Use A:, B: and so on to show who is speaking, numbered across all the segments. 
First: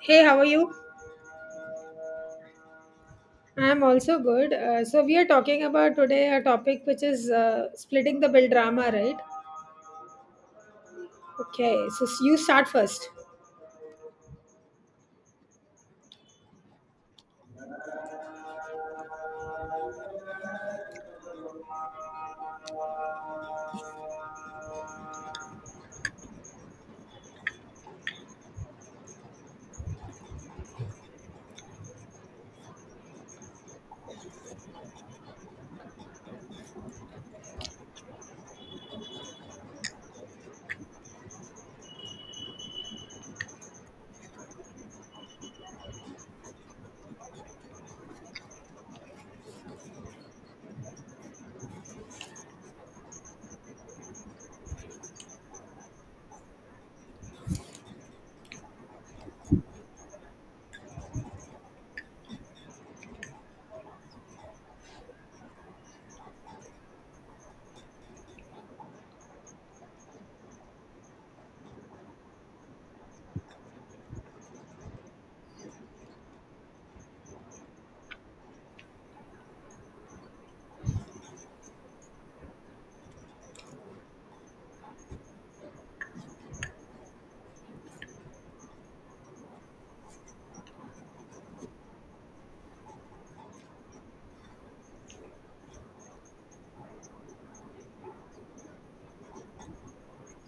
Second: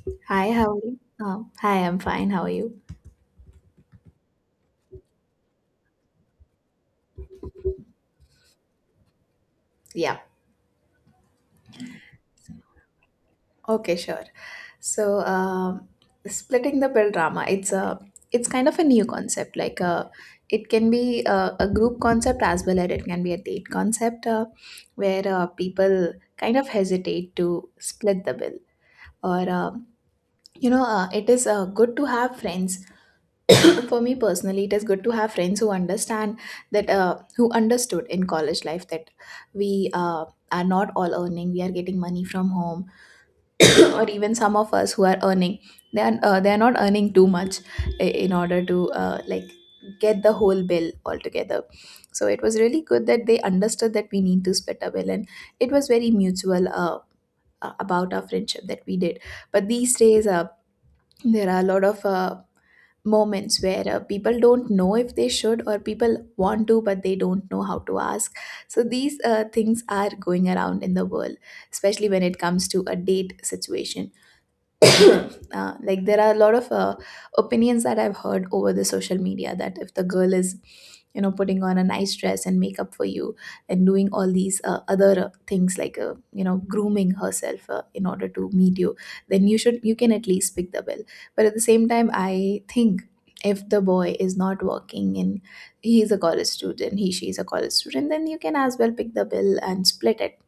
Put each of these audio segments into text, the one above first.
A: Hey, how are
B: Hi, how
A: you?
B: are you? Oh, hi, I'm fine. How are you?
A: I'm also good. So we are talking about today a topic which is splitting the bill drama, right?
B: Yeah.
A: Okay, so you start first.
B: Okay, sure. So, splitting the bill drama, it's a it's kind of a new concept. It can be a group concept as well as it can be a date concept, where people kind of hesitate to split the bill. Or, um it is good to have friends. For me personally, it is good to have friends who understand that who understood in college life that we are not all earning, we are getting money from home. Or even some of us who are earning, they are not earning too much in order to, like, get the whole bill altogether. So it was really good that they understood that we need to split a bill, and it was very mutual, about our friendship that we did. But these days, there are a lot of moments where, people don't know if they should, or people want to but they don't know how to ask. So these, things are going around in the world, especially when it comes to a date situation. Like there are a lot of opinions that I've heard over the social media, that if the girl is, you know, putting on a nice dress and makeup for you and doing all these, other, things, like, you know, grooming herself in order to meet you, then you should you can at least pick the bill. But at the same time, I think if the boy is not working and he is a college student, he she is a college student, then you can as well pick the bill and split it.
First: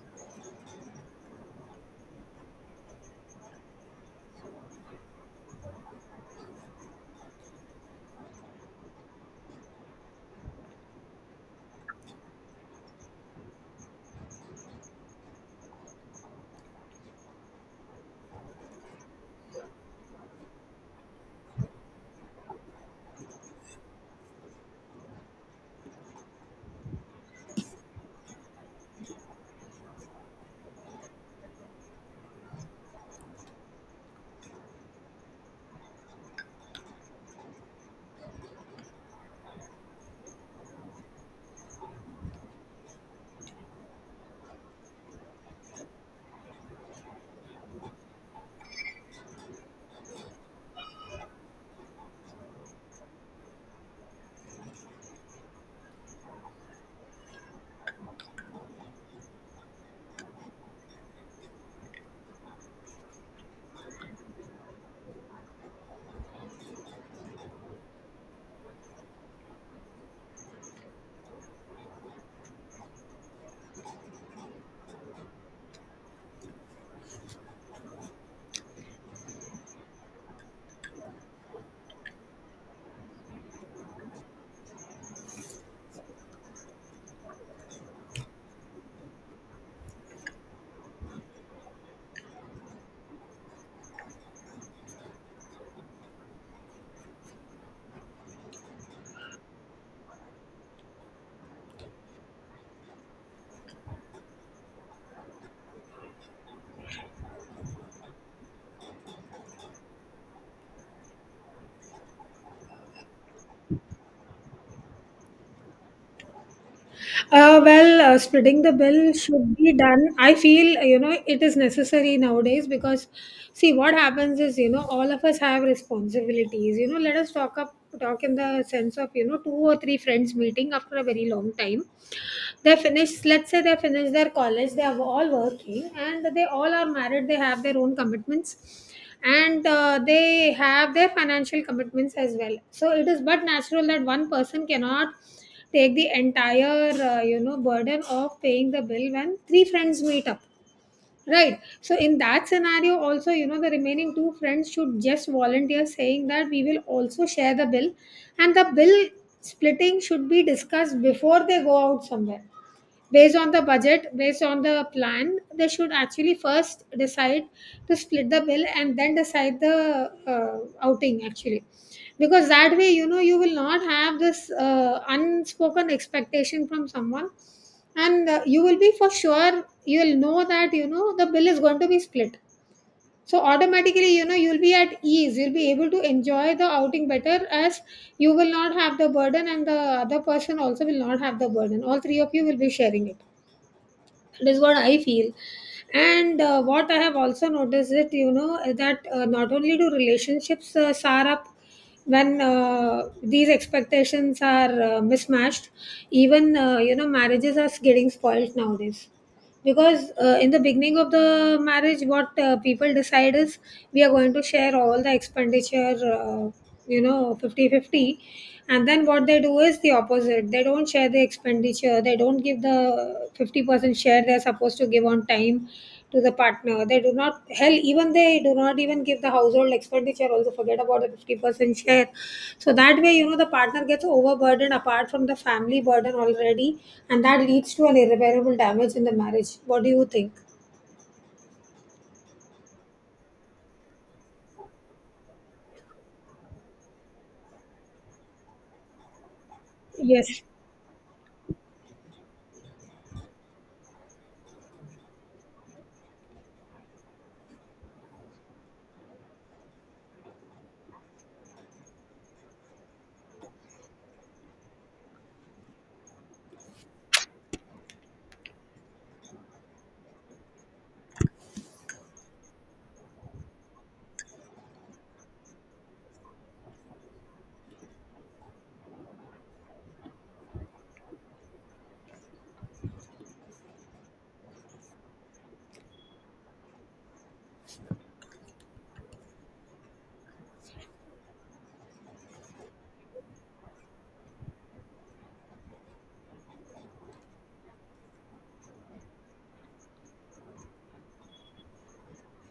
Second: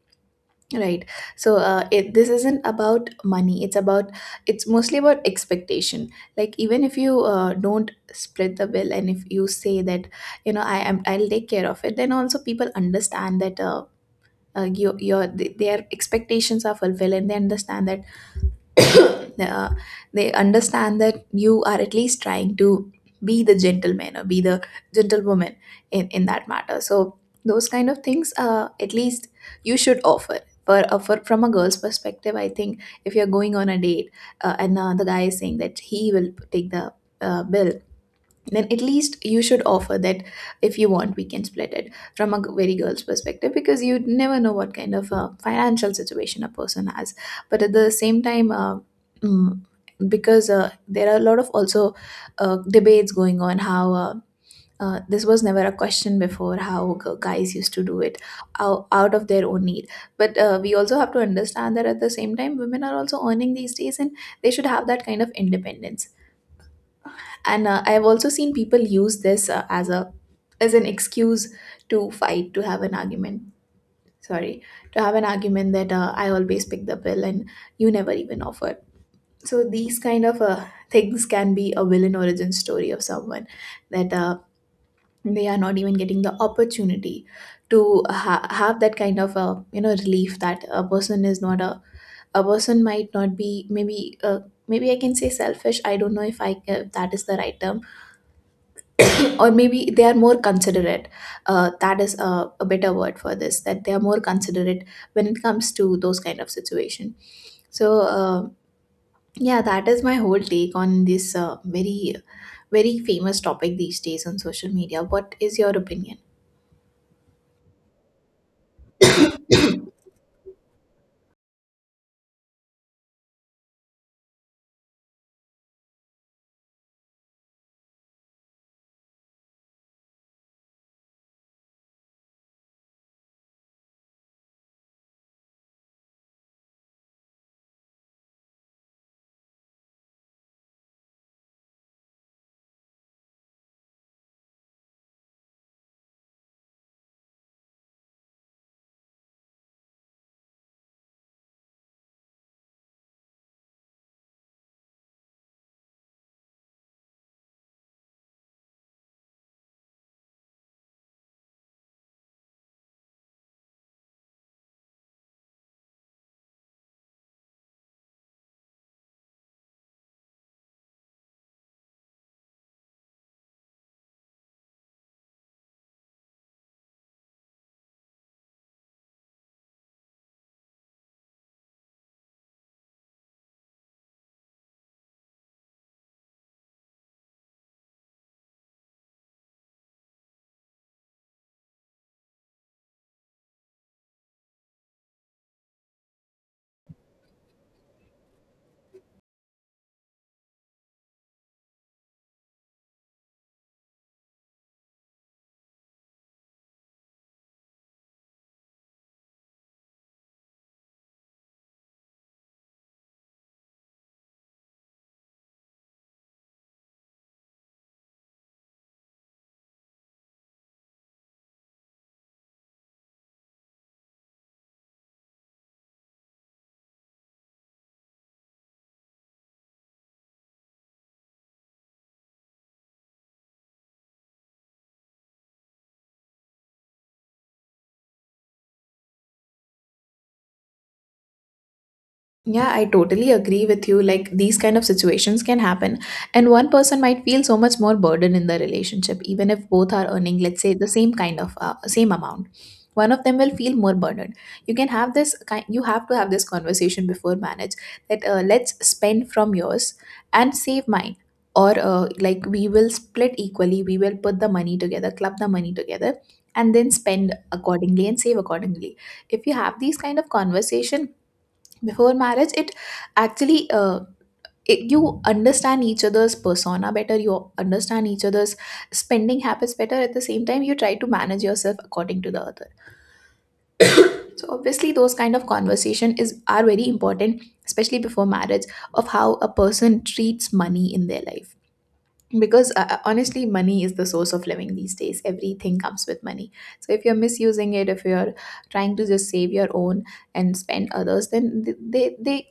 B: Right. So this isn't about money. It's about, it's mostly about expectation. Like, even if you don't split the bill and if you say that, you know, I'll take care of it, then also people understand that their expectations are fulfilled, and they understand that uh, they understand that you are at least trying to be the gentleman or be the gentlewoman in that matter. So those kind of things, at least you should offer. For From a girl's perspective, I think if you're going on a date, and the guy is saying that he will take the bill, then at least you should offer that if you want, we can split it, from a g- very girl's perspective, because you never know what kind of financial situation a person has. But at the same time, mm, because, there are a lot of also debates going on how, this was never a question before, how guys used to do it out of their own need. But, we also have to understand that at the same time, women are also earning these days, and they should have that kind of independence. And, I have also seen people use this, as a as an excuse to fight, to have an argument. Sorry, to have an argument that, I always pick the bill and you never even offered. So these kind of, things can be a villain origin story of someone, that, they are not even getting the opportunity to have that kind of, you know, relief, that a person is not a person might not be, maybe I can say selfish, I don't know if that is the right term. Or maybe they are more considerate, that is a better word for this, that they are more considerate when it comes to those kind of situation. So uh, yeah, that is my whole take on this, very famous topic these days on social media. What is your opinion?
A: Splitting the bill should be done. I feel, you know, it is necessary nowadays because, see, what happens is, you know, all of us have responsibilities. You know, let us talk up, talk in the sense of, you know, two or three friends meeting after a very long time. They finish, let's say they finish their college, they are all working and they all are married, they have their own commitments, and they have their financial commitments as well, so it is but natural that one person cannot take the entire you know burden of paying the bill when three friends meet up. Right. So in that scenario, also, you know, the remaining two friends should just volunteer saying that we will also share the bill, and the bill splitting should be discussed before they go out somewhere. Based on the budget, based on the plan, they should actually first decide to split the bill and then decide the outing actually. Because that way, you know, you will not have this unspoken expectation from someone, and you will be, for sure you'll know that, you know, the bill is going to be split, so automatically you know you'll be at ease, you'll be able to enjoy the outing better, as you will not have the burden and the other person also will not have the burden, all three of you will be sharing it. That is what I feel. And what I have also noticed, that you know that not only do relationships sour up when these expectations are mismatched, even you know marriages are getting spoiled nowadays, because in the beginning of the marriage what people decide is we are going to share all the expenditure, you know, 50-50, and then what they do is the opposite, they don't share the expenditure, they don't give the 50% share they're supposed to give on time to the partner. They do not hell even they do not even give the household expenditure. Also forget about the 50% share. So that way, you know, the partner gets overburdened apart from the family burden already, and that leads to an irreparable damage in the marriage. What do you think?
B: Yeah, I totally agree with you. Like, these kind of situations can happen, and one person might feel so much more burden in the relationship, even if both are earning,
A: Yes.
B: let's say, the same kind of, same amount. One of them will feel more burdened. You can have this kind. You have to have this conversation before marriage, that, let's spend from yours and save mine, or, like, we will split equally. We will put the money together, club the money together, and then spend accordingly and save accordingly. If you have these kind of conversation before marriage, it actually, you understand each other's persona better, you understand each other's spending habits better. At the same time, you try to manage yourself according to the other. So obviously, those kind of conversation is are very important, especially before marriage, of how a person treats money in their life. Because, honestly, money is the source of living these days. Everything comes with money. So if you're misusing it, if you're trying to just save your own and spend others, then they,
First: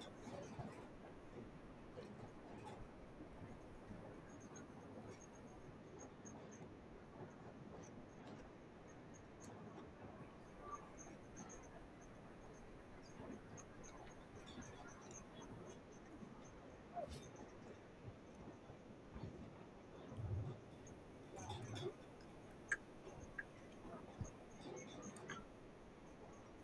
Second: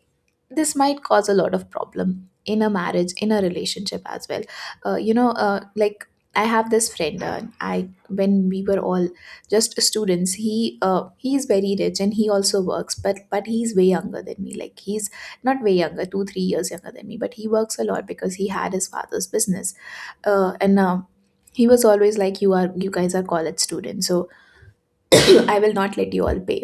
B: this might cause a lot of problem in a marriage, in a relationship as well. Uh, you know uh, like i have this friend, I when we were all just students, he's very rich and he also works, but he's way younger than me. Like, he's not way younger, 2 3 years younger than me, but he works a lot because he had his father's business. And he was always like, you guys are college students, so I will not let you all pay.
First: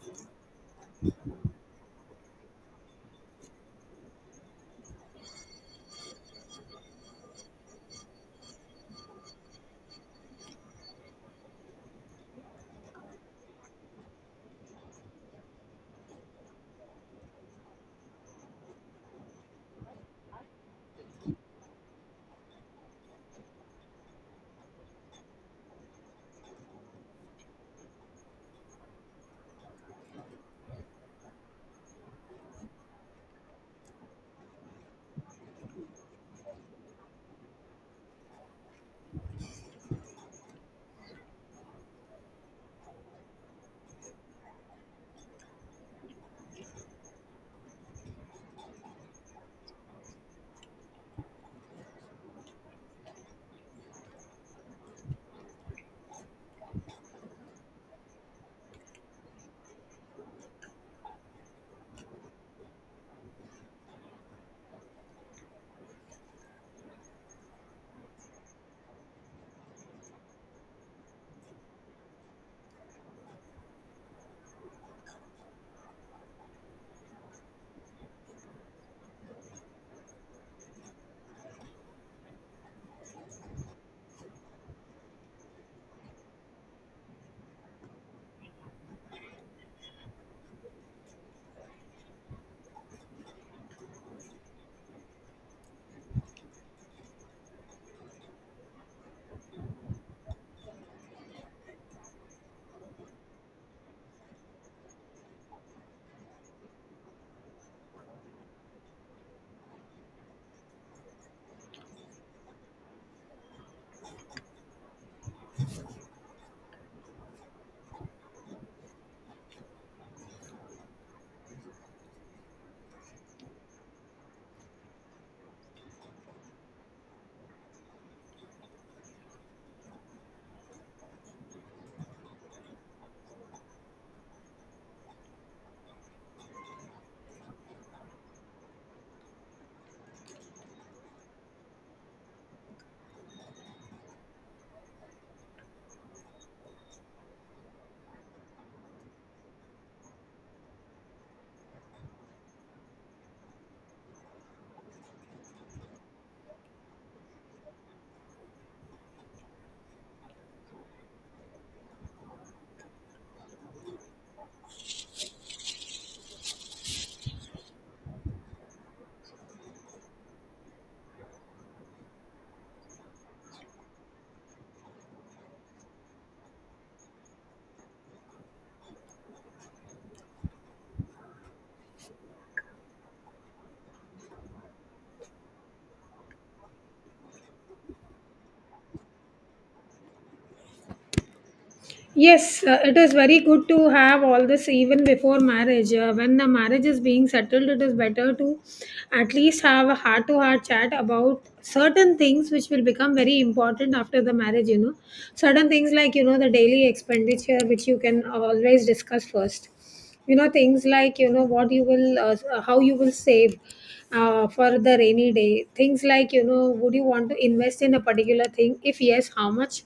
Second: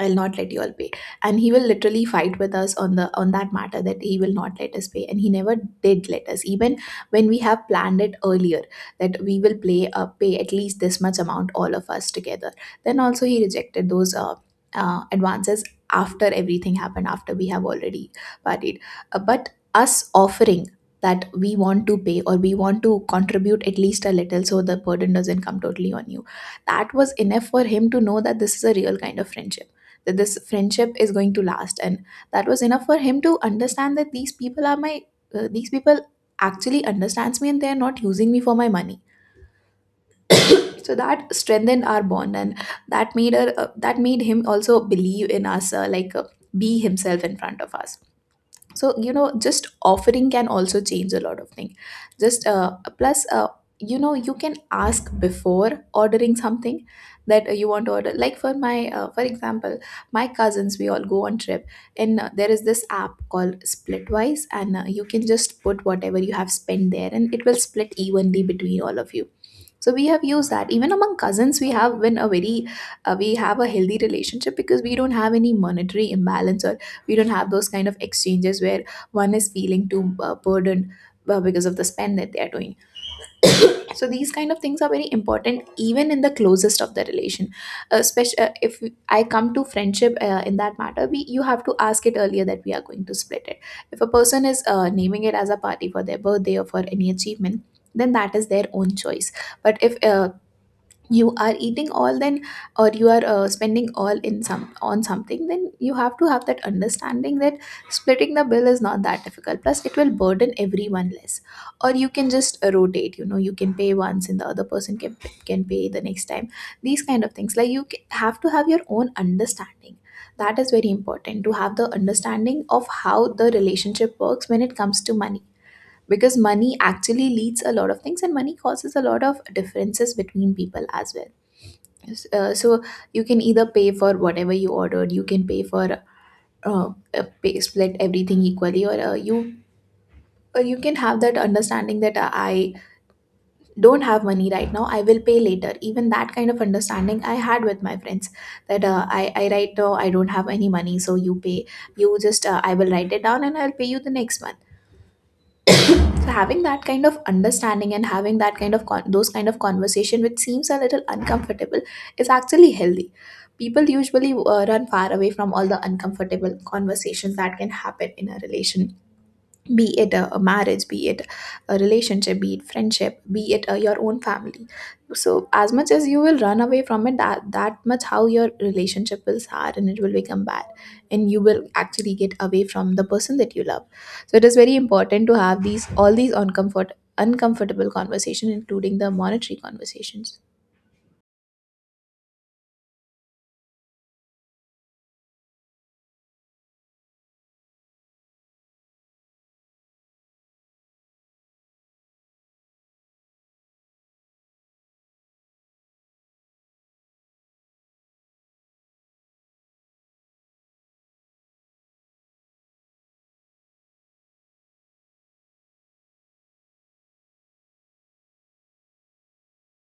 B: I'll not let you all pay. And he will literally fight with us on the on that matter, that he will not let us pay. And he never did let us. Even when we have planned it earlier that we will play pay at least this much amount, all of us together, then also he rejected those, advances, after everything happened, after we have already partied. But us offering that we want to pay or we want to contribute at least a little, so the burden doesn't come totally on you. That was enough for him to know that this is a real kind of friendship, that this friendship is going to last, and that was enough for him to understand that these people are my, these people actually understands me and they are not using me for my money. So that strengthened our bond, and that made him also believe in us, be himself in front of us. So, you know, just offering can also change a lot of things. Just plus you know, you can ask before ordering something, that, you want to order. Like, for my, for example, my cousins, we all go on trip, and, there is this app called Splitwise, and, you can just put whatever you have spent there and it will split evenly between all of you. So we have used that. Even among cousins we have been a very, we have a healthy relationship because we don't have any monetary imbalance, or we don't have those kind of exchanges where one is feeling too, burdened, because of the spend that they are doing. So these kind of things are very important even in the closest of the relation, especially, if I come to friendship. In that matter, we you have to ask it earlier that we are going to split it. If a person is, naming it as a party for their birthday or for any achievement, then that is their own choice. But if, you are eating all, then or you are, spending all in some on something, then you have to have that understanding that splitting the bill is not that difficult, plus it will burden everyone less. Or you can just, rotate. You know, you can pay once and the other person can pay the next time. These kind of things, like, you have to have your own understanding. That is very important, to have the understanding of how the relationship works when it comes to money, because money actually leads a lot of things and money causes a lot of differences between people as well. So you can either pay for whatever you ordered, you can pay for, uh, split everything equally, or, you can have that understanding that, I don't have money right now, I will pay later. Even that kind of understanding I had with my friends, that, I right now I don't have any money, so you pay. You just, I will write it down And I'll pay you the next month. So having that kind of understanding and having that kind of those kind of conversation, which seems a little uncomfortable, is actually healthy. People usually run far away from all the uncomfortable conversations that can happen in a relation, be it a marriage, be it a relationship, be it friendship, be it your own family. So as much as you will run away from it, that much how your relationship will sour and it will become bad, and you will actually get away from the person that you love. So it is very important to have these all these uncomfortable conversation, including the monetary conversations.
A: Yes, it is very good to have all this even before marriage. When the marriage is being settled, it is better to at least have a heart to heart chat about certain things which will become very important after the marriage, you know. Certain things like, you know, the daily expenditure which you can always discuss first, you know, things like, you know, what you will, how you will save for the rainy day, things like, you know, would you want to invest in a particular thing, if yes how much,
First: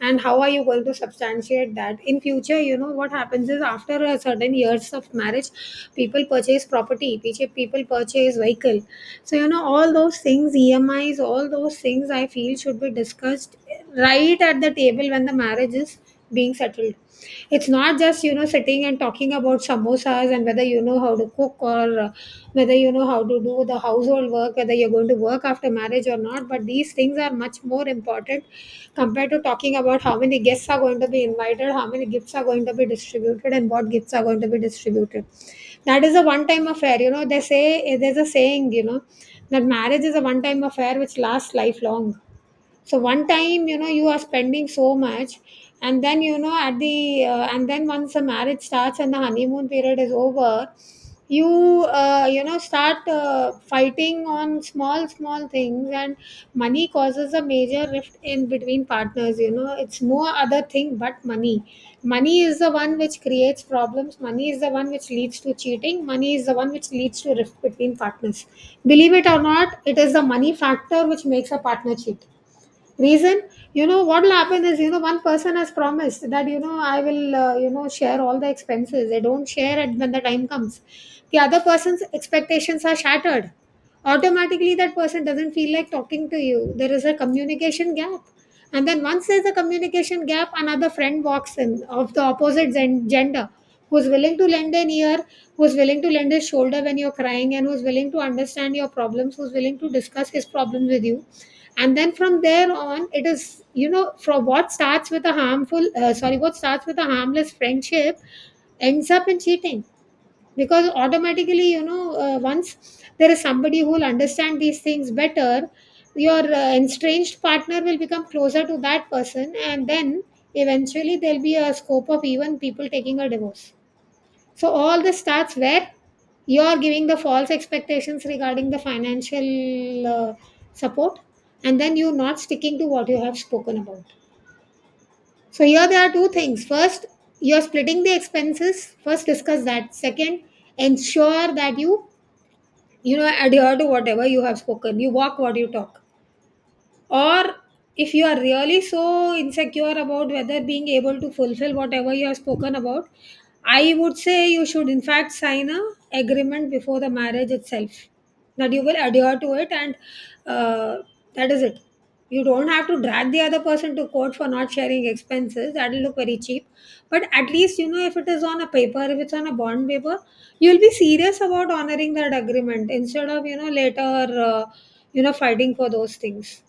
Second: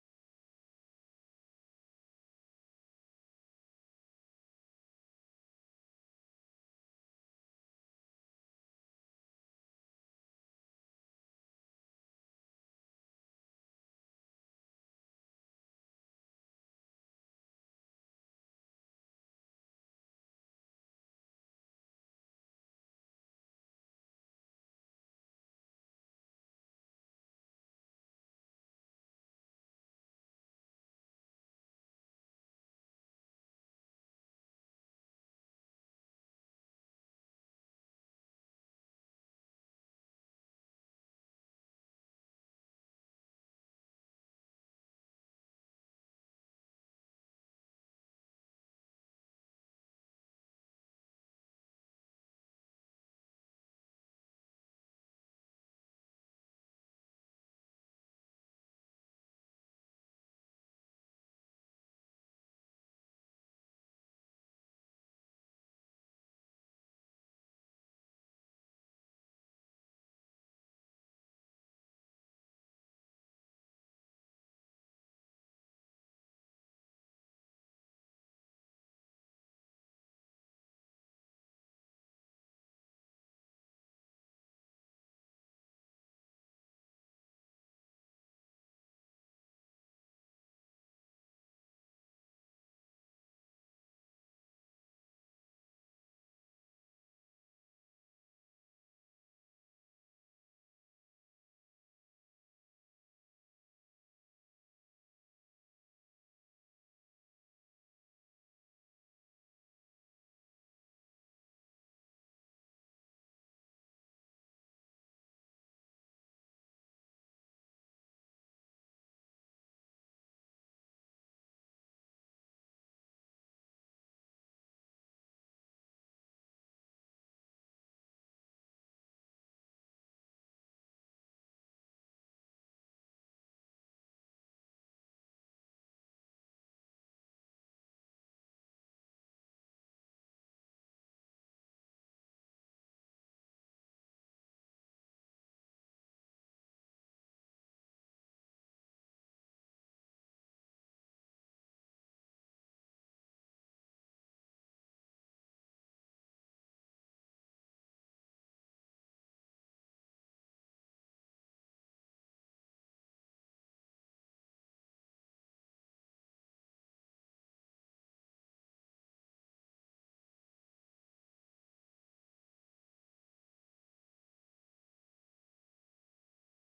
A: and how are you going to substantiate that in future. You know what happens is, after a certain years of marriage people purchase property, people purchase vehicle, so you know all those things, EMIs, all those things I feel should be discussed right at the table when the marriage is being settled. It's not just, you know, sitting and talking about samosas and whether you know how to cook, or whether you know how to do the household work, whether you're going to work after marriage or not, but these things are much more important compared to talking about how many guests are going to be invited, how many gifts are going to be distributed, and what gifts are going to be distributed. That is a one time affair. You know, they say, there's a saying, you know, that marriage is a one time affair which lasts lifelong. So one time, you know, you are spending so much, and then, you know, at the and then once the marriage starts and the honeymoon period is over, you know start fighting on small small things, and money causes a major rift in between partners, you know, it's no other thing but money. Money is the one which creates problems, money is the one which leads to cheating, money is the one which leads to rift between partners. Believe it or not, it is the money factor which makes a partner cheat. Reason, you know, what will happen is, you know, one person has promised that, you know, I will, you know, share all the expenses. They don't share it when the time comes. The other person's expectations are shattered. Automatically, that person doesn't feel like talking to you. There is a communication gap. And then once there's a communication gap, another friend walks in of the opposite gender, who's willing to lend an ear, who's willing to lend his shoulder when you're crying, and who's willing to understand your problems, who's willing to discuss his problems with you. And then from there on, it is, you know, from what starts with a harmless friendship, ends up in cheating, because automatically, you know, once there is somebody who will understand these things better, your estranged partner will become closer to that person, and then eventually there'll be a scope of even people taking a divorce. So all this starts where you are giving the false expectations regarding the financial support, and then you not sticking to what you have spoken about. So here there are two things. First, you're splitting the expenses. First, discuss that. Second, ensure that you know adhere to whatever you have spoken. You walk what you talk, or, if you are really so insecure about whether being able to fulfill whatever you have spoken about, I would say you should in fact sign a agreement before the marriage itself, that you will adhere to it, and uh, that is it. You don't have to drag the other person to court for not sharing expenses, that will look very cheap, but at least, you know, if it is on a paper, if it's on a bond paper, you'll be serious about honoring that agreement, instead of, you know, later you know fighting for those things.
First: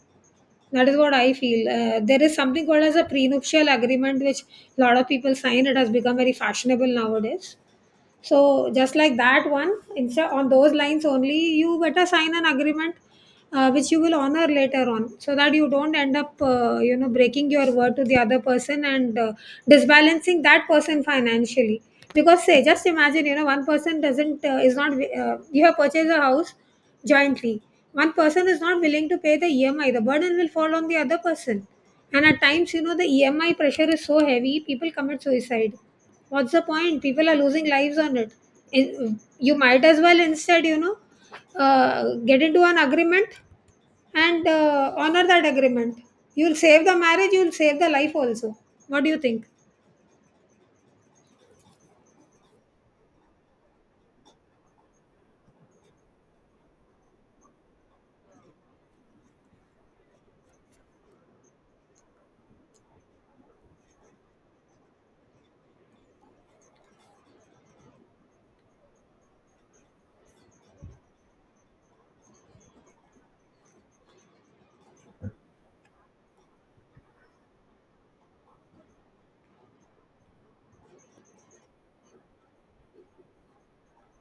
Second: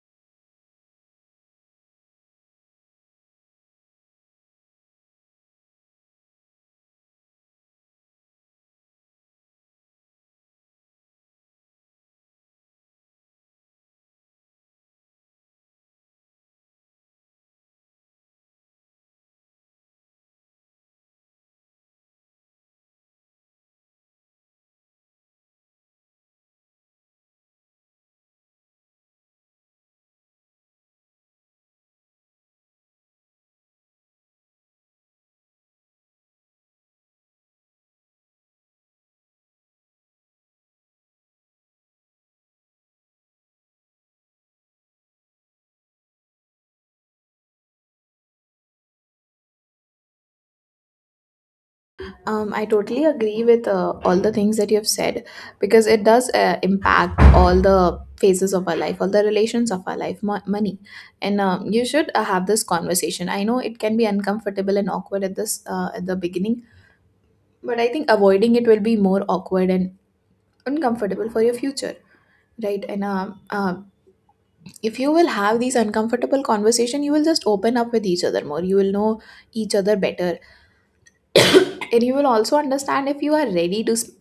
A: That is what I feel. There is something called as a prenuptial agreement, which a lot of people sign. It has become very fashionable nowadays, so just like that one, instead, on those lines only, you better sign an agreement, which you will honor later on, so that you don't end up you know breaking your word to the other person, and disbalancing that person financially. Because say, just imagine, you know, one person doesn't, is not, you have purchased a house jointly, one person is not willing to pay the EMI, the burden will fall on the other person. And at times, you know, the EMI pressure is so heavy, people commit suicide. What's the point, people are losing lives on it. In- you might as well, instead, you know, get into an agreement and honor that agreement. You'll save the marriage, you'll save the life also. What do you think?
B: I totally agree with all the things that you have said, because it does impact all the phases of our life, all the relations of our life, money. And you should have this conversation. I know it can be uncomfortable and awkward at this at the beginning, but I think avoiding it will be more awkward and uncomfortable for your future, right? And if you will have these uncomfortable conversation, you will just open up with each other more. You will know each other better, and you will also understand if you are ready to.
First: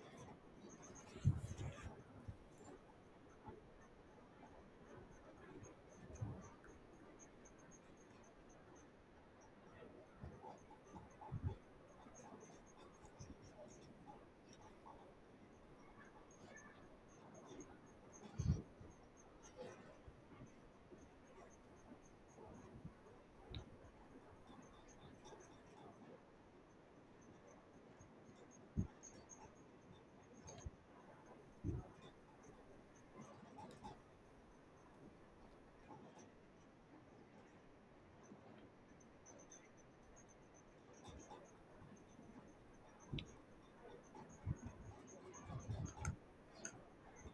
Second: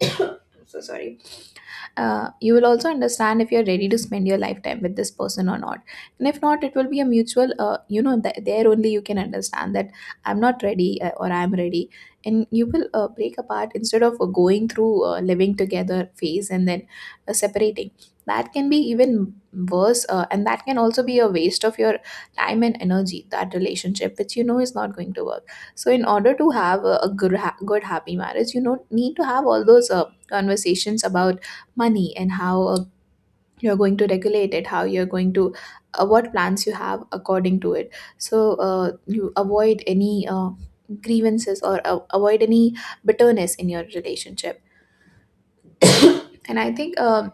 B: So sorry. You will also understand if you're ready to spend your lifetime with this person or not. And if not, it will be a mutual, you know, there only you can understand that I'm not ready or I'm ready, and you will break apart instead of going through living together phase and then separating. That can be even worse, and that can also be a waste of your time and energy, that relationship which you know is not going to work. So in order to have a good good happy marriage, you know, need to have all those conversations about money, and how you're going to regulate it, how you're going to, what plans you have according to it. So you avoid any grievances, or avoid any bitterness in your relationship. And I think, uh,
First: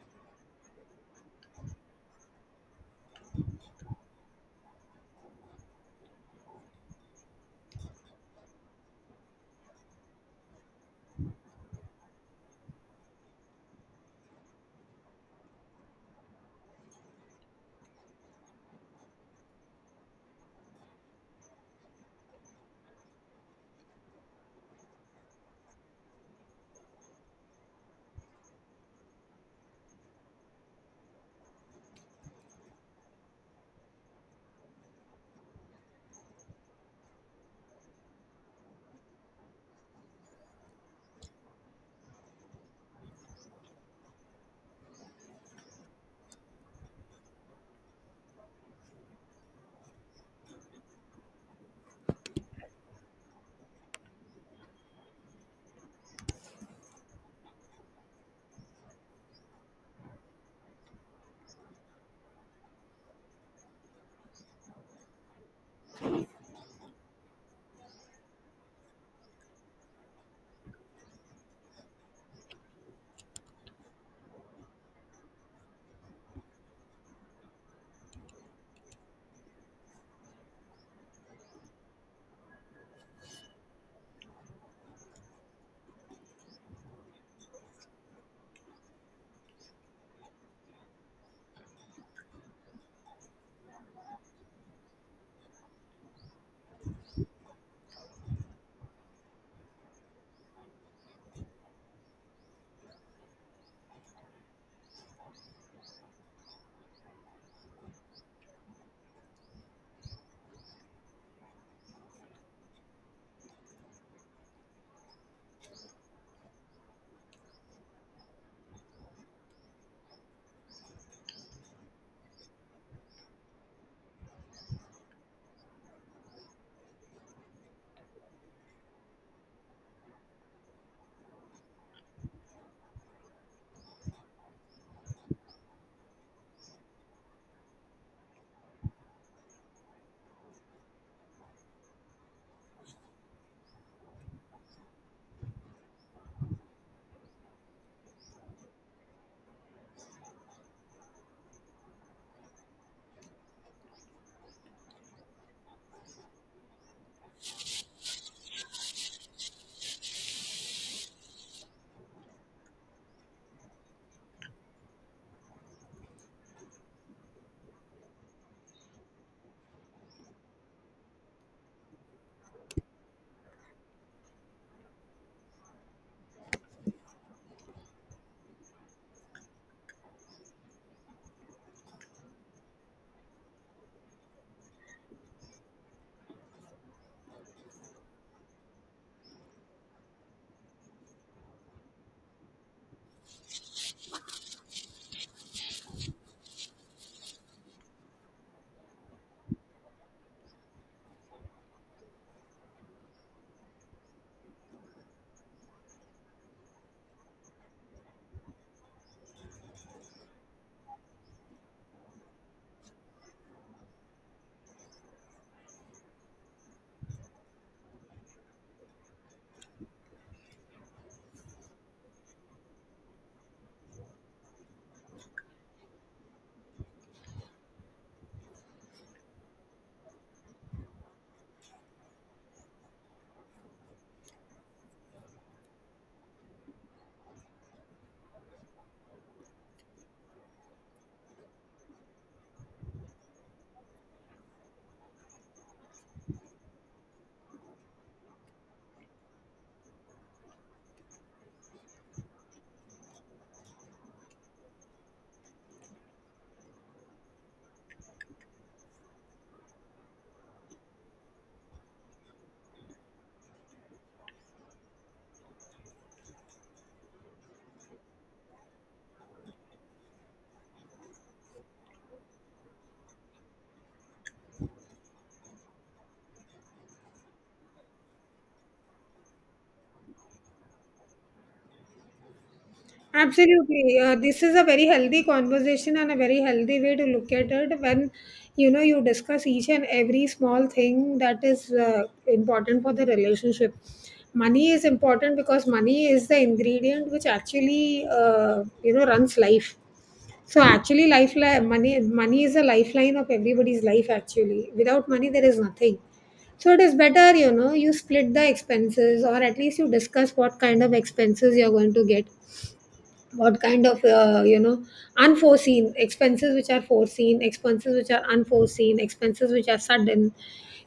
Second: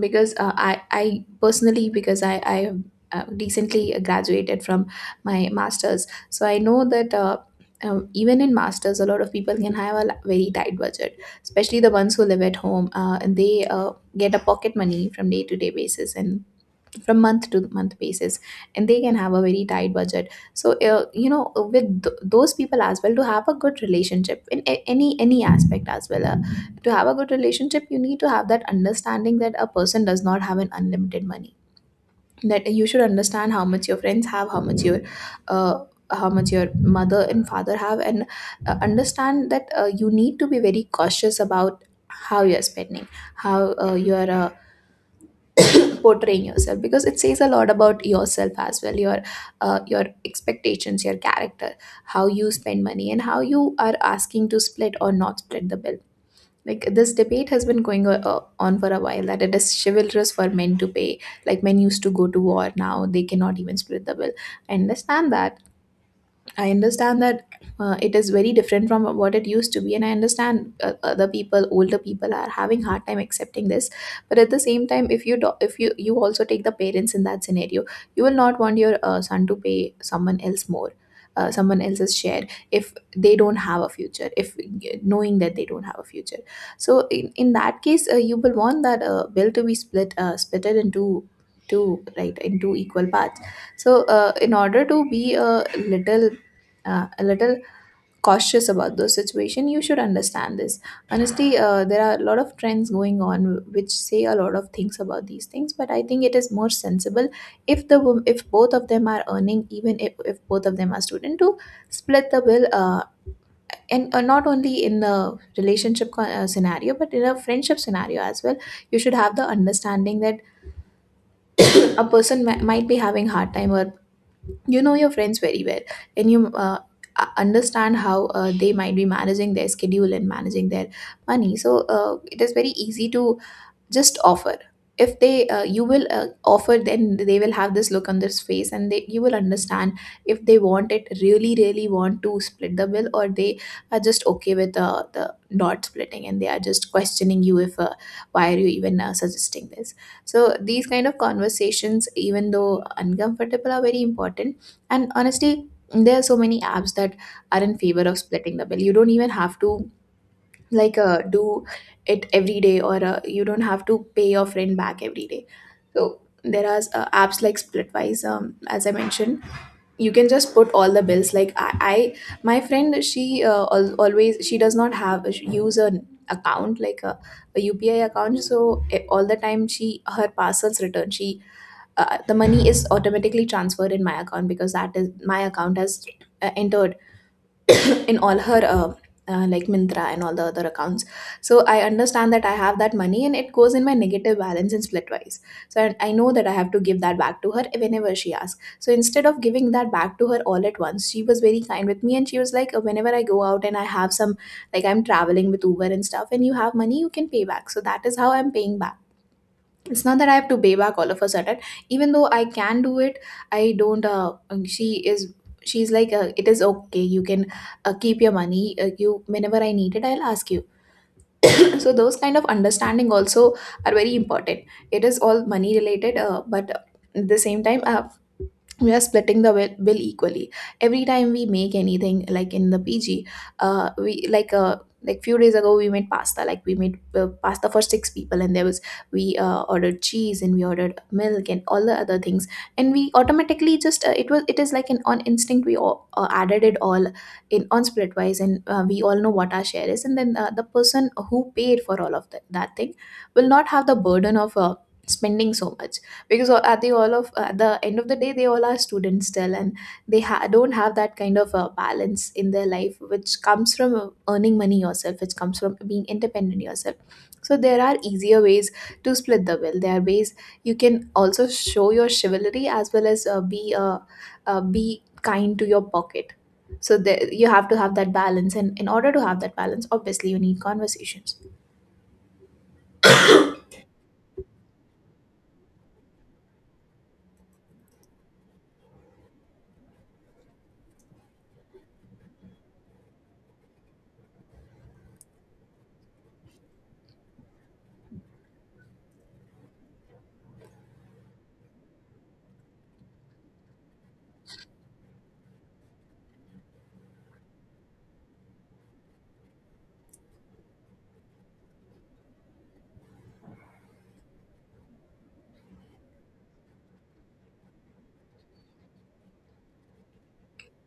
B: because uh, i i personally, because I have recently graduated from my masters, so I know that, even in masters, a lot of people can have a very tight budget, especially the ones who live at home, and they get a pocket money from day to day basis and from month to month basis, and they can have a very tight budget. So you know, with those people as well, to have a good relationship in any aspect as well, to have a good relationship, you need to have that understanding that a person does not have an unlimited money, that you should understand how much your friends have, uh, how much your mother and father have, and understand that you need to be very cautious about how you're spending, how you're portraying yourself, because it says a lot about yourself as well, your expectations, your character, how you spend money, and how you are asking to split or not split the bill. Like, this debate has been going on for a while, that it is chivalrous for men to pay. Like, men used to go to war, now they cannot even split the bill. i understand that I understand that it is very different from what it used to be, and I understand other people, older people, are having hard time accepting this. But at the same time, if you do, if you also take the parents in that scenario, you will not want your son to pay someone else more, someone else's share if they don't have a future, if knowing that they don't have a future. So in that case, you will want that bill to be split, splitted into two, right? Into equal parts. So, in order to be a little cautious about those situation, you should understand this. Honestly, there are a lot of trends going on which say a lot of things about these things, but I think it is more sensible, if the if both of them are earning, even if both of them are student, to split the bill, and not only in the relationship scenario, but in a friendship scenario as well. You should have the understanding that a person might be having hard time, or you know your friends very well. And you, understand how they might be managing their schedule and managing their money. So it is very easy to just offer. If they, you will offer, then they will have this look on their face, and they, you will understand if they want it really really want to split the bill, or they are just okay with the not splitting, and they are just questioning you, if why are you even suggesting this. So these kind of conversations, even though uncomfortable, are very important. And honestly, there are so many apps that are in favor of splitting the bill. You don't even have to, like, do it every day, or you don't have to pay your friend back every day. So there are apps like Splitwise, as I mentioned. You can just put all the bills. I, my friend, she always, she does not have, she use an account like a UPI account. So all the time, she, her parcels return, she, the money is automatically transferred in my account, because that is my account has entered in all her like Mintra and all the other accounts. So I understand that I have that money, and it goes in my negative balance in Splitwise. So I know that I have to give that back to her whenever she asks. So instead of giving that back to her all at once, she was very kind with me, and she was like, whenever I go out and I have some, like I'm traveling with Uber and stuff, and you have money, you can pay back. So that is how I'm paying back. It's not that I have to pay back all of a sudden. Even though I can do it, I don't. She is, she's like, it is okay, you can keep your money. You, whenever I need it, I'll ask you. So those kind of understanding also are very important. It is all money related, but at the same time, we are splitting the bill equally every time we make anything, like in the PG. We like Like few days ago, we made pasta, like we made pasta for six people, and there was, we ordered cheese, and we ordered milk and all the other things, and we automatically just, it was, it is like an on instinct, we all added it all in on Splitwise, and we all know what our share is, and then the person who paid for all of that, thing will not have the burden of spending so much, because at the all of at the end of the day, they all are students still, and they don't have that kind of balance in their life, which comes from earning money yourself, which comes from being independent yourself. So there are easier ways to split the bill. There are ways you can also show your chivalry, as well as be kind to your pocket. So there, you have to have that balance, and in order to have that balance, obviously you need conversations.
A: Absolutely. This is a very healthy conversation and a very healthy way to look at it, when you know, you discuss each and every small thing that is important for the relationship. Money is important because money is the ingredient which actually you know runs life. So actually, money is a lifeline of everybody's life. Actually, without money, there is nothing. So it is better, you know, you split the expenses, or at least you discuss what kind of expenses you're going to get, what kind of you know, unforeseen expenses, which are foreseen expenses, which are unforeseen expenses, which are sudden.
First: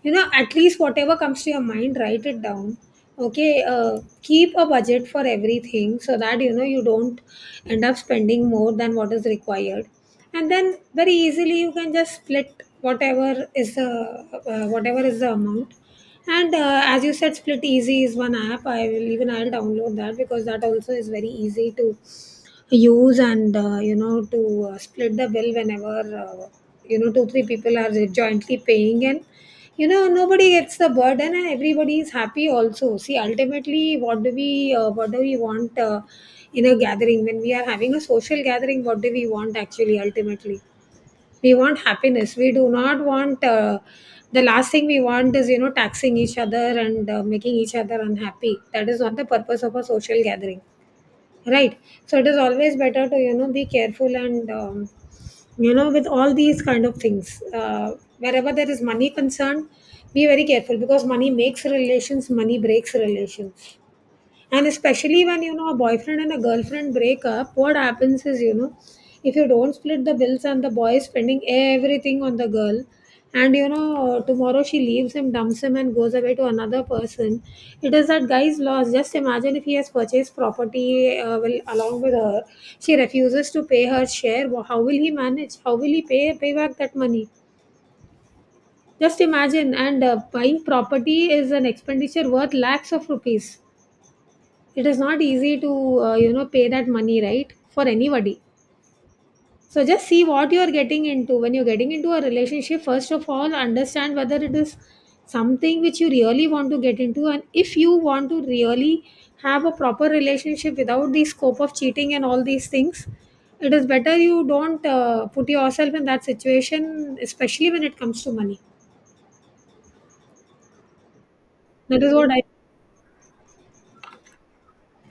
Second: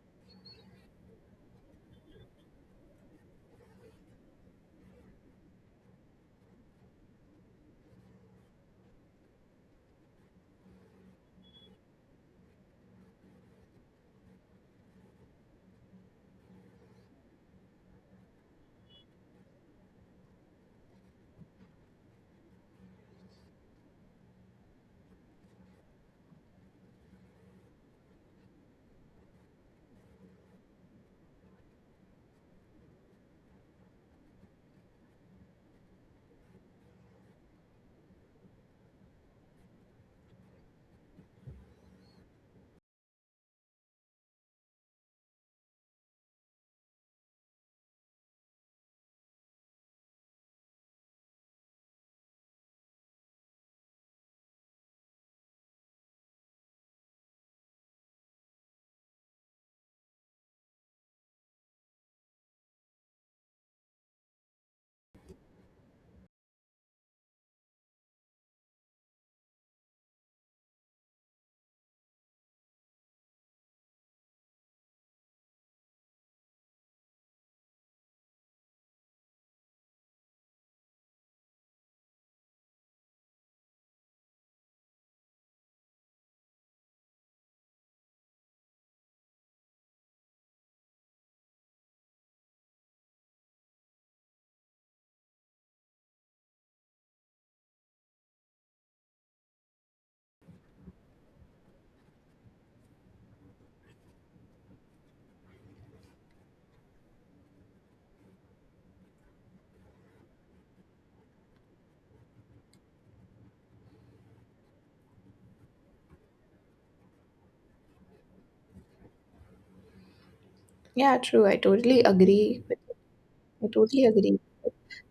A: You know, at least whatever comes to your mind, write it down. Okay, keep a budget for everything so that you know you don't end up spending more than what is required. And then very easily you can just split whatever is the amount. And as you said, Split Easy is one app. I will even, I'll download that, because that also is very easy to use. And you know, to split the bill whenever, you know, 2 3 people are jointly paying, and you know, nobody gets the burden and everybody is happy. Also, see, ultimately, what do we want, in a gathering, when we are having a social gathering, what do we want actually? Ultimately, we want happiness. We do not want, the last thing we want is, you know, taxing each other and making each other unhappy. That is not the purpose of a social gathering, right? So it is always better to, you know, be careful, and you know, with all these kind of things, wherever there is money concerned, be very careful, because money makes relations, money breaks relations. And especially when, you know, a boyfriend and a girlfriend break up, what happens is, you know, if you don't split the bills and the boy is spending everything on the girl, and you know, tomorrow she leaves him, dumps him, and goes away to another person, it is that guy's loss. Just imagine, if he has purchased property will, along with her, she refuses to pay her share. How will he manage? How will he pay back that money? Just imagine. And buying property is an expenditure worth lakhs of rupees. It is not easy to you know, pay that money, right, for anybody. So just see what you are getting into. When you're getting into a relationship, first of all, understand whether it is something which you really want to get into. And if you want to really have a proper relationship without the scope of cheating and all these things, it is better you don't put yourself in that situation, especially when it comes to money.
B: Yeah, true. I totally
A: That is what I.
B: agree. With I totally agree.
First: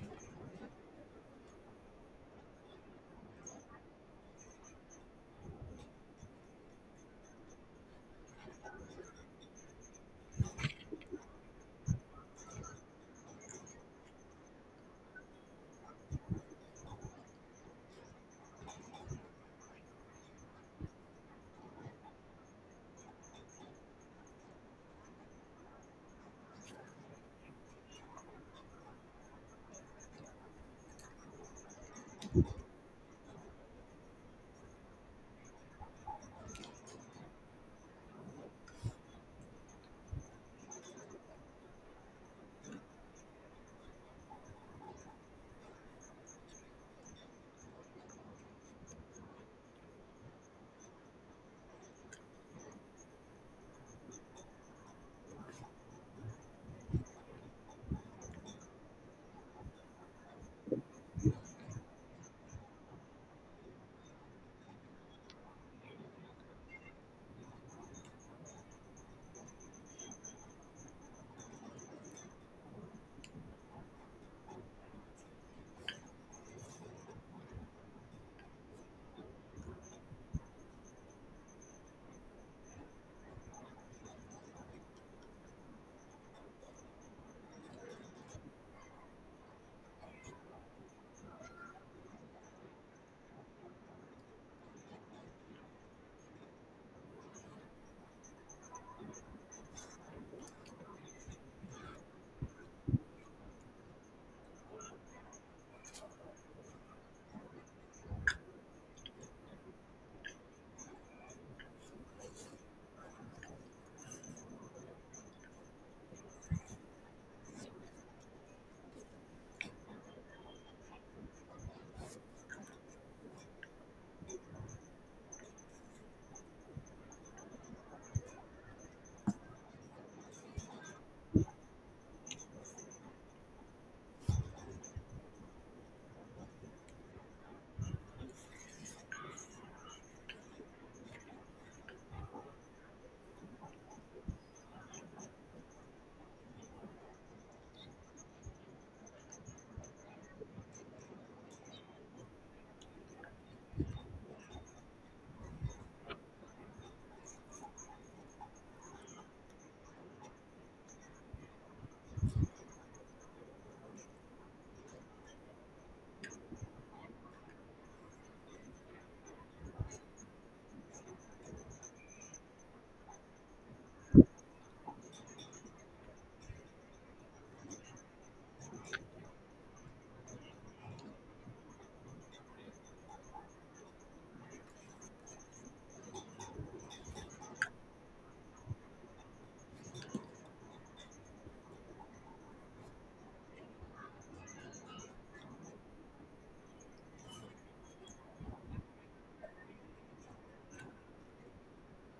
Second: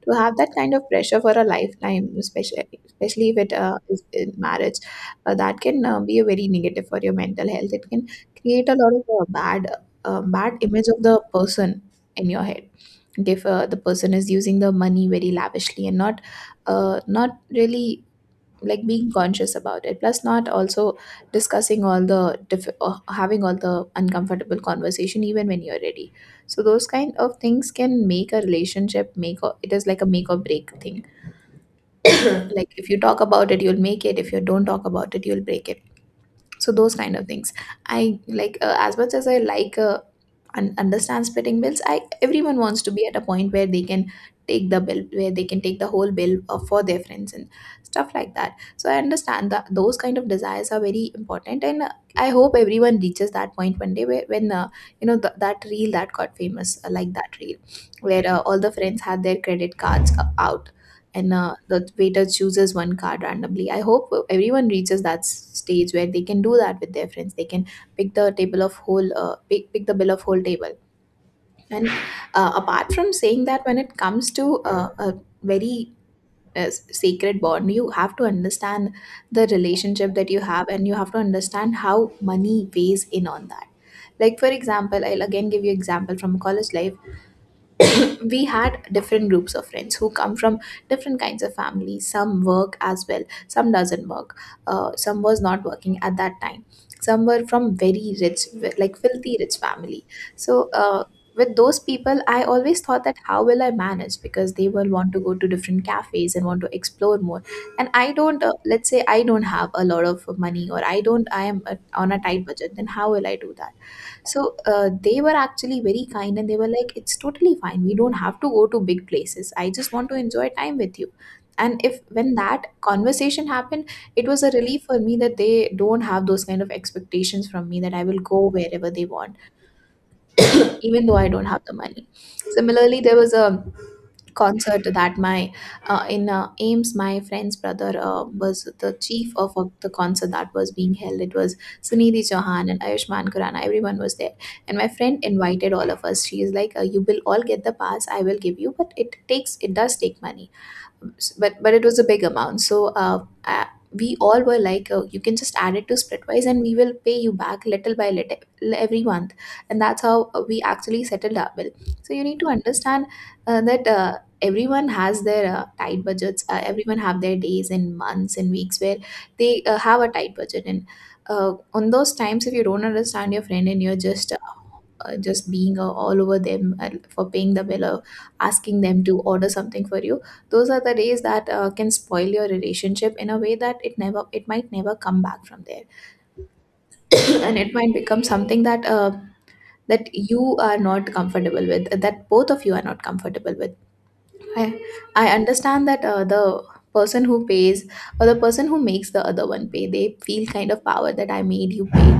B: To have that kind of pressure for a lifetime, especially if it is in marriage, that can be a very negative for your mental health. It can create a lot of bad image of the person in your head. If the person is using the money very lavishly and not really like being conscious about it, plus not also discussing having all the uncomfortable conversation even when you're ready, so those kind of things can make a relationship make or it is like a make or break thing. Like if you talk about it, you'll make it; if you don't talk about it, you'll break it. So those kind of things, I like as much as I understand splitting bills, I everyone wants to be at a point where they can take the whole bill for their friends and stuff like that. So I understand that those kind of desires are very important. And I hope everyone reaches that point one day where when you know th- that reel that got famous, like that reel where all the friends had their credit cards out, and the waiter chooses one card randomly. I hope everyone reaches that stage where they can do that with their friends. They can pick the bill of whole table. And Apart from saying that, when it comes to a very sacred bond, you have to understand the relationship that you have, and you have to understand how money weighs in on that. Like for example, I'll again give you example from college life. We had different groups of friends who come from different kinds of families. Some work as well, some doesn't work, some was not working at that time, some were from very rich, like filthy rich family. So with those people I always thought that how will I manage, because they will want to go to different cafes and want to explore more, and I don't let's say I don't have a lot of money, or I don't I am on a tight budget, then how will I do that. So they were actually very kind and they were like, it's totally fine. We don't have to go to big places. I just want to enjoy time with you. And if when that conversation happened, it was a relief for me that they don't have those kind of expectations from me that I will go wherever they want, even though I don't have the money. Similarly, there was a concert that my in Ames, my friend's brother was the chief of the concert that was being held. It was Sunidhi Chauhan and Ayushmann Khurrana. Everyone was there, and my friend invited all of us. She is like, "You will all get the pass. I will give you, but it does take money." But it was a big amount, so we all were like, oh, you can just add it to Splitwise and we will pay you back little by little every month. And that's how we actually settled our bill. So you need to understand that everyone has their tight budgets. Everyone have their days and months and weeks where they have a tight budget, and on those times if you don't understand your friend and you're just being all over them for paying the bill or asking them to order something for you, those are the days that can spoil your relationship in a way that it might never come back from there. And it might become something that you are not comfortable with, that both of you are not comfortable with. I I understand that the person who pays or the person who makes the other one pay, they feel kind of power that I made you pay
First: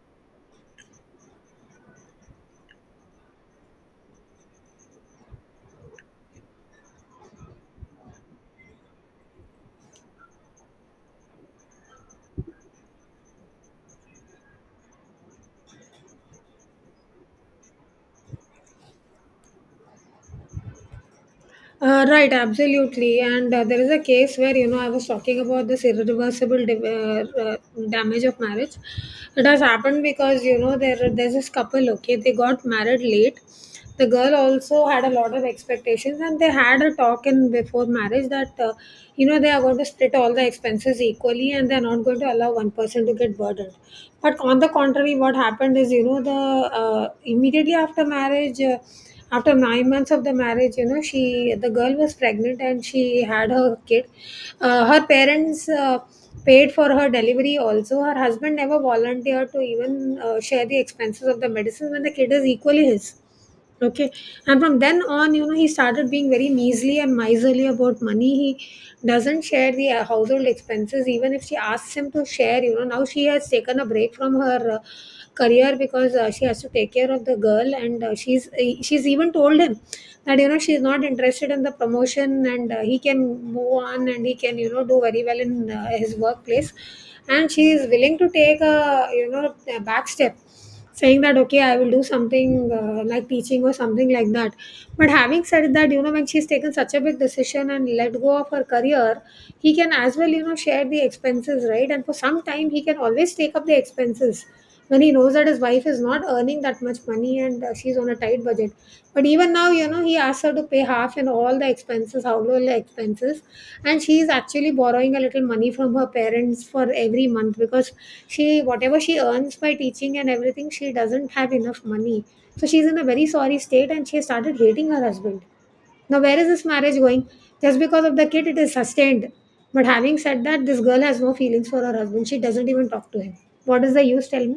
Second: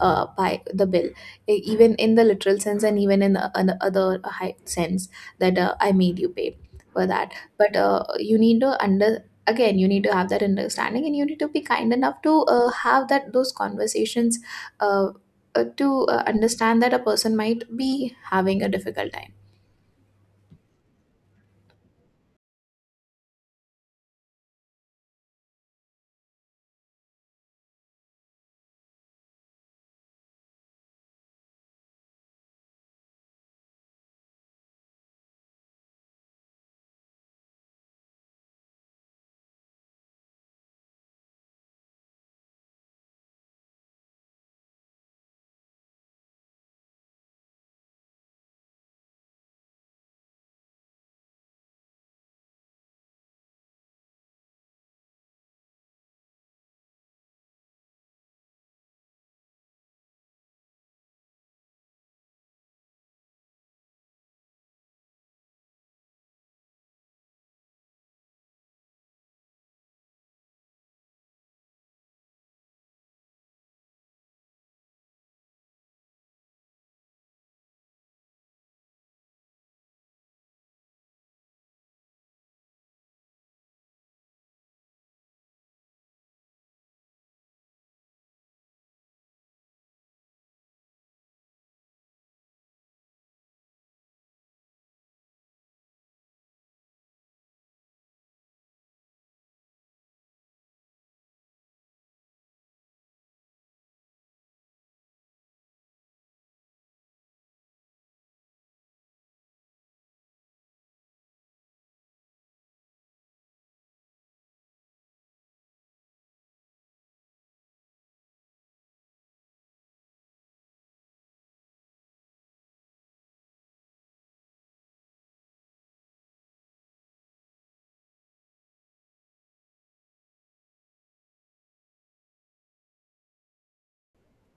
B: by the bill, even in the literal sense and even in the other high sense, that I made you pay for that. But you need to under again, you need to have that understanding and you need to be kind enough to have that those conversations, uh, to understand that a person might be having a difficult time.
A: Right, absolutely. And there is a case where, you know, I was talking about this irreversible div damage of marriage. It has happened because, you know, there's this couple, okay, they got married late. The girl also had a lot of expectations, and they had a talk in before marriage that, you know, they are going to split all the expenses equally, and they're not going to allow one person to get burdened. But on the contrary, what happened is, you know, the immediately after marriage, after 9 months of the marriage, you know, she the girl was pregnant and she had her kid. Her parents paid for her delivery also. Her husband never volunteered to even share the expenses of the medicine, when the kid is equally his. Okay. And from then on, you know, he started being very measly and miserly about money. He doesn't share the household expenses even if she asks him to share. You know, now she has taken a break from her career, because she has to take care of the girl. And she's even told him that, you know, she's not interested in the promotion, and he can move on and he can, you know, do very well in his workplace, and she is willing to take a, you know, a back step, saying that, okay, I will do something like teaching or something like that. But having said that, you know, when she's taken such a big decision and let go of her career, he can as well, you know, share the expenses, right? And for some time, he can always take up the expenses when he knows that his wife is not earning that much money, and she's on a tight budget. But even now, you know, he asked her to pay half and all the expenses, household expenses. And she is actually borrowing a little money from her parents for every month, because she, whatever she earns by teaching and everything, she doesn't have enough money. So she's in a very sorry state, and she started hating her husband. Now, where is this marriage going? Just because of the kid, it is sustained. But having said that, this girl has no feelings for her husband. She doesn't even talk to him. What is the use? Tell me.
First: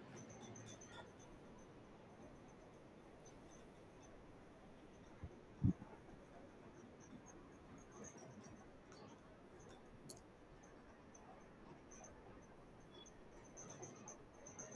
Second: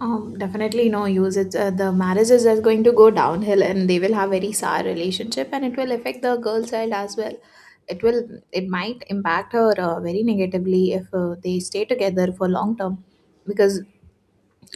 B: Definitely no use. The marriage is just going to go downhill and they will have very sour relationship, and it will affect the girl child as well. It might impact her very negatively if they stay together for long term, because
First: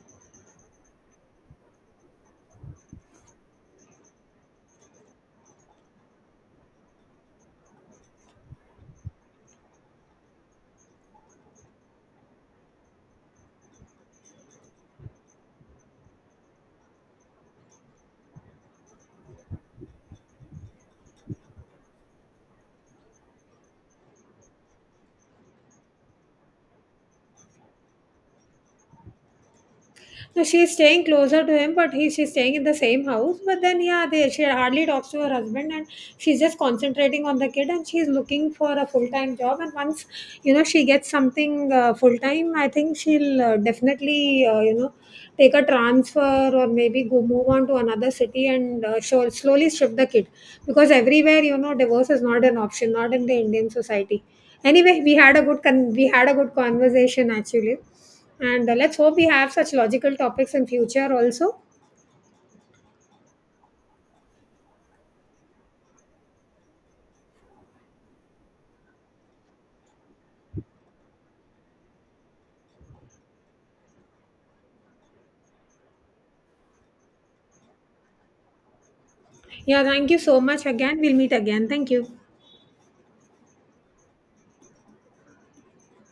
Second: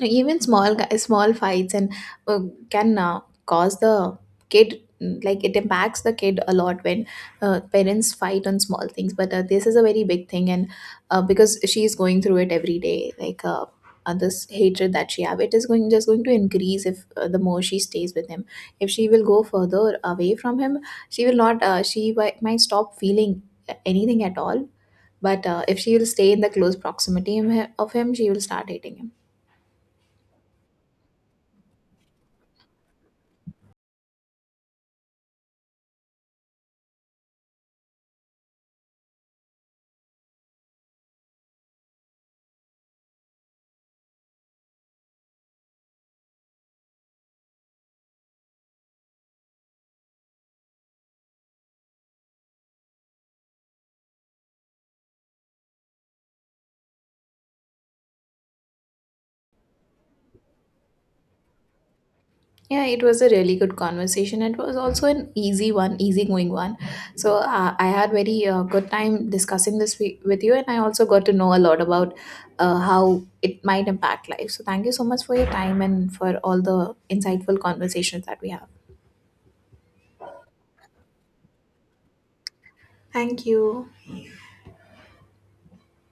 B: even small fights and uh, can cause the kid, it impacts the kid a lot when parents fight on small things. But this is a very big thing, and because she is going through it every day, this hatred that she have, it is going to increase if the more she stays with him. If she will go further away from him, she will not she wi- might stop feeling anything at all. But if she will stay in the close proximity of him, she will start hating him.
A: No, she's staying closer to him, but he she's staying in the same house. But then, yeah, they, she hardly talks to her husband, and she's just concentrating on the kid, and she's looking for a full time job. And once, you know, she gets something full time, I think she'll definitely you know, take a transfer, or maybe go move on to another city, and she'll slowly shift the kid, because everywhere, you know, divorce is not an option, not in the Indian society. Anyway, we had a good conversation actually. And let's hope we have such logical topics in future also.
B: Yeah, it was a really good conversation. It was also an easy one, easygoing one. So I had very good time discussing with you, and I also got to know a lot about how it might impact life. So thank you so much for your time and for all the insightful conversations that we have.
A: Yeah, thank you so much again. We'll meet again. Thank you.
B: Thank you.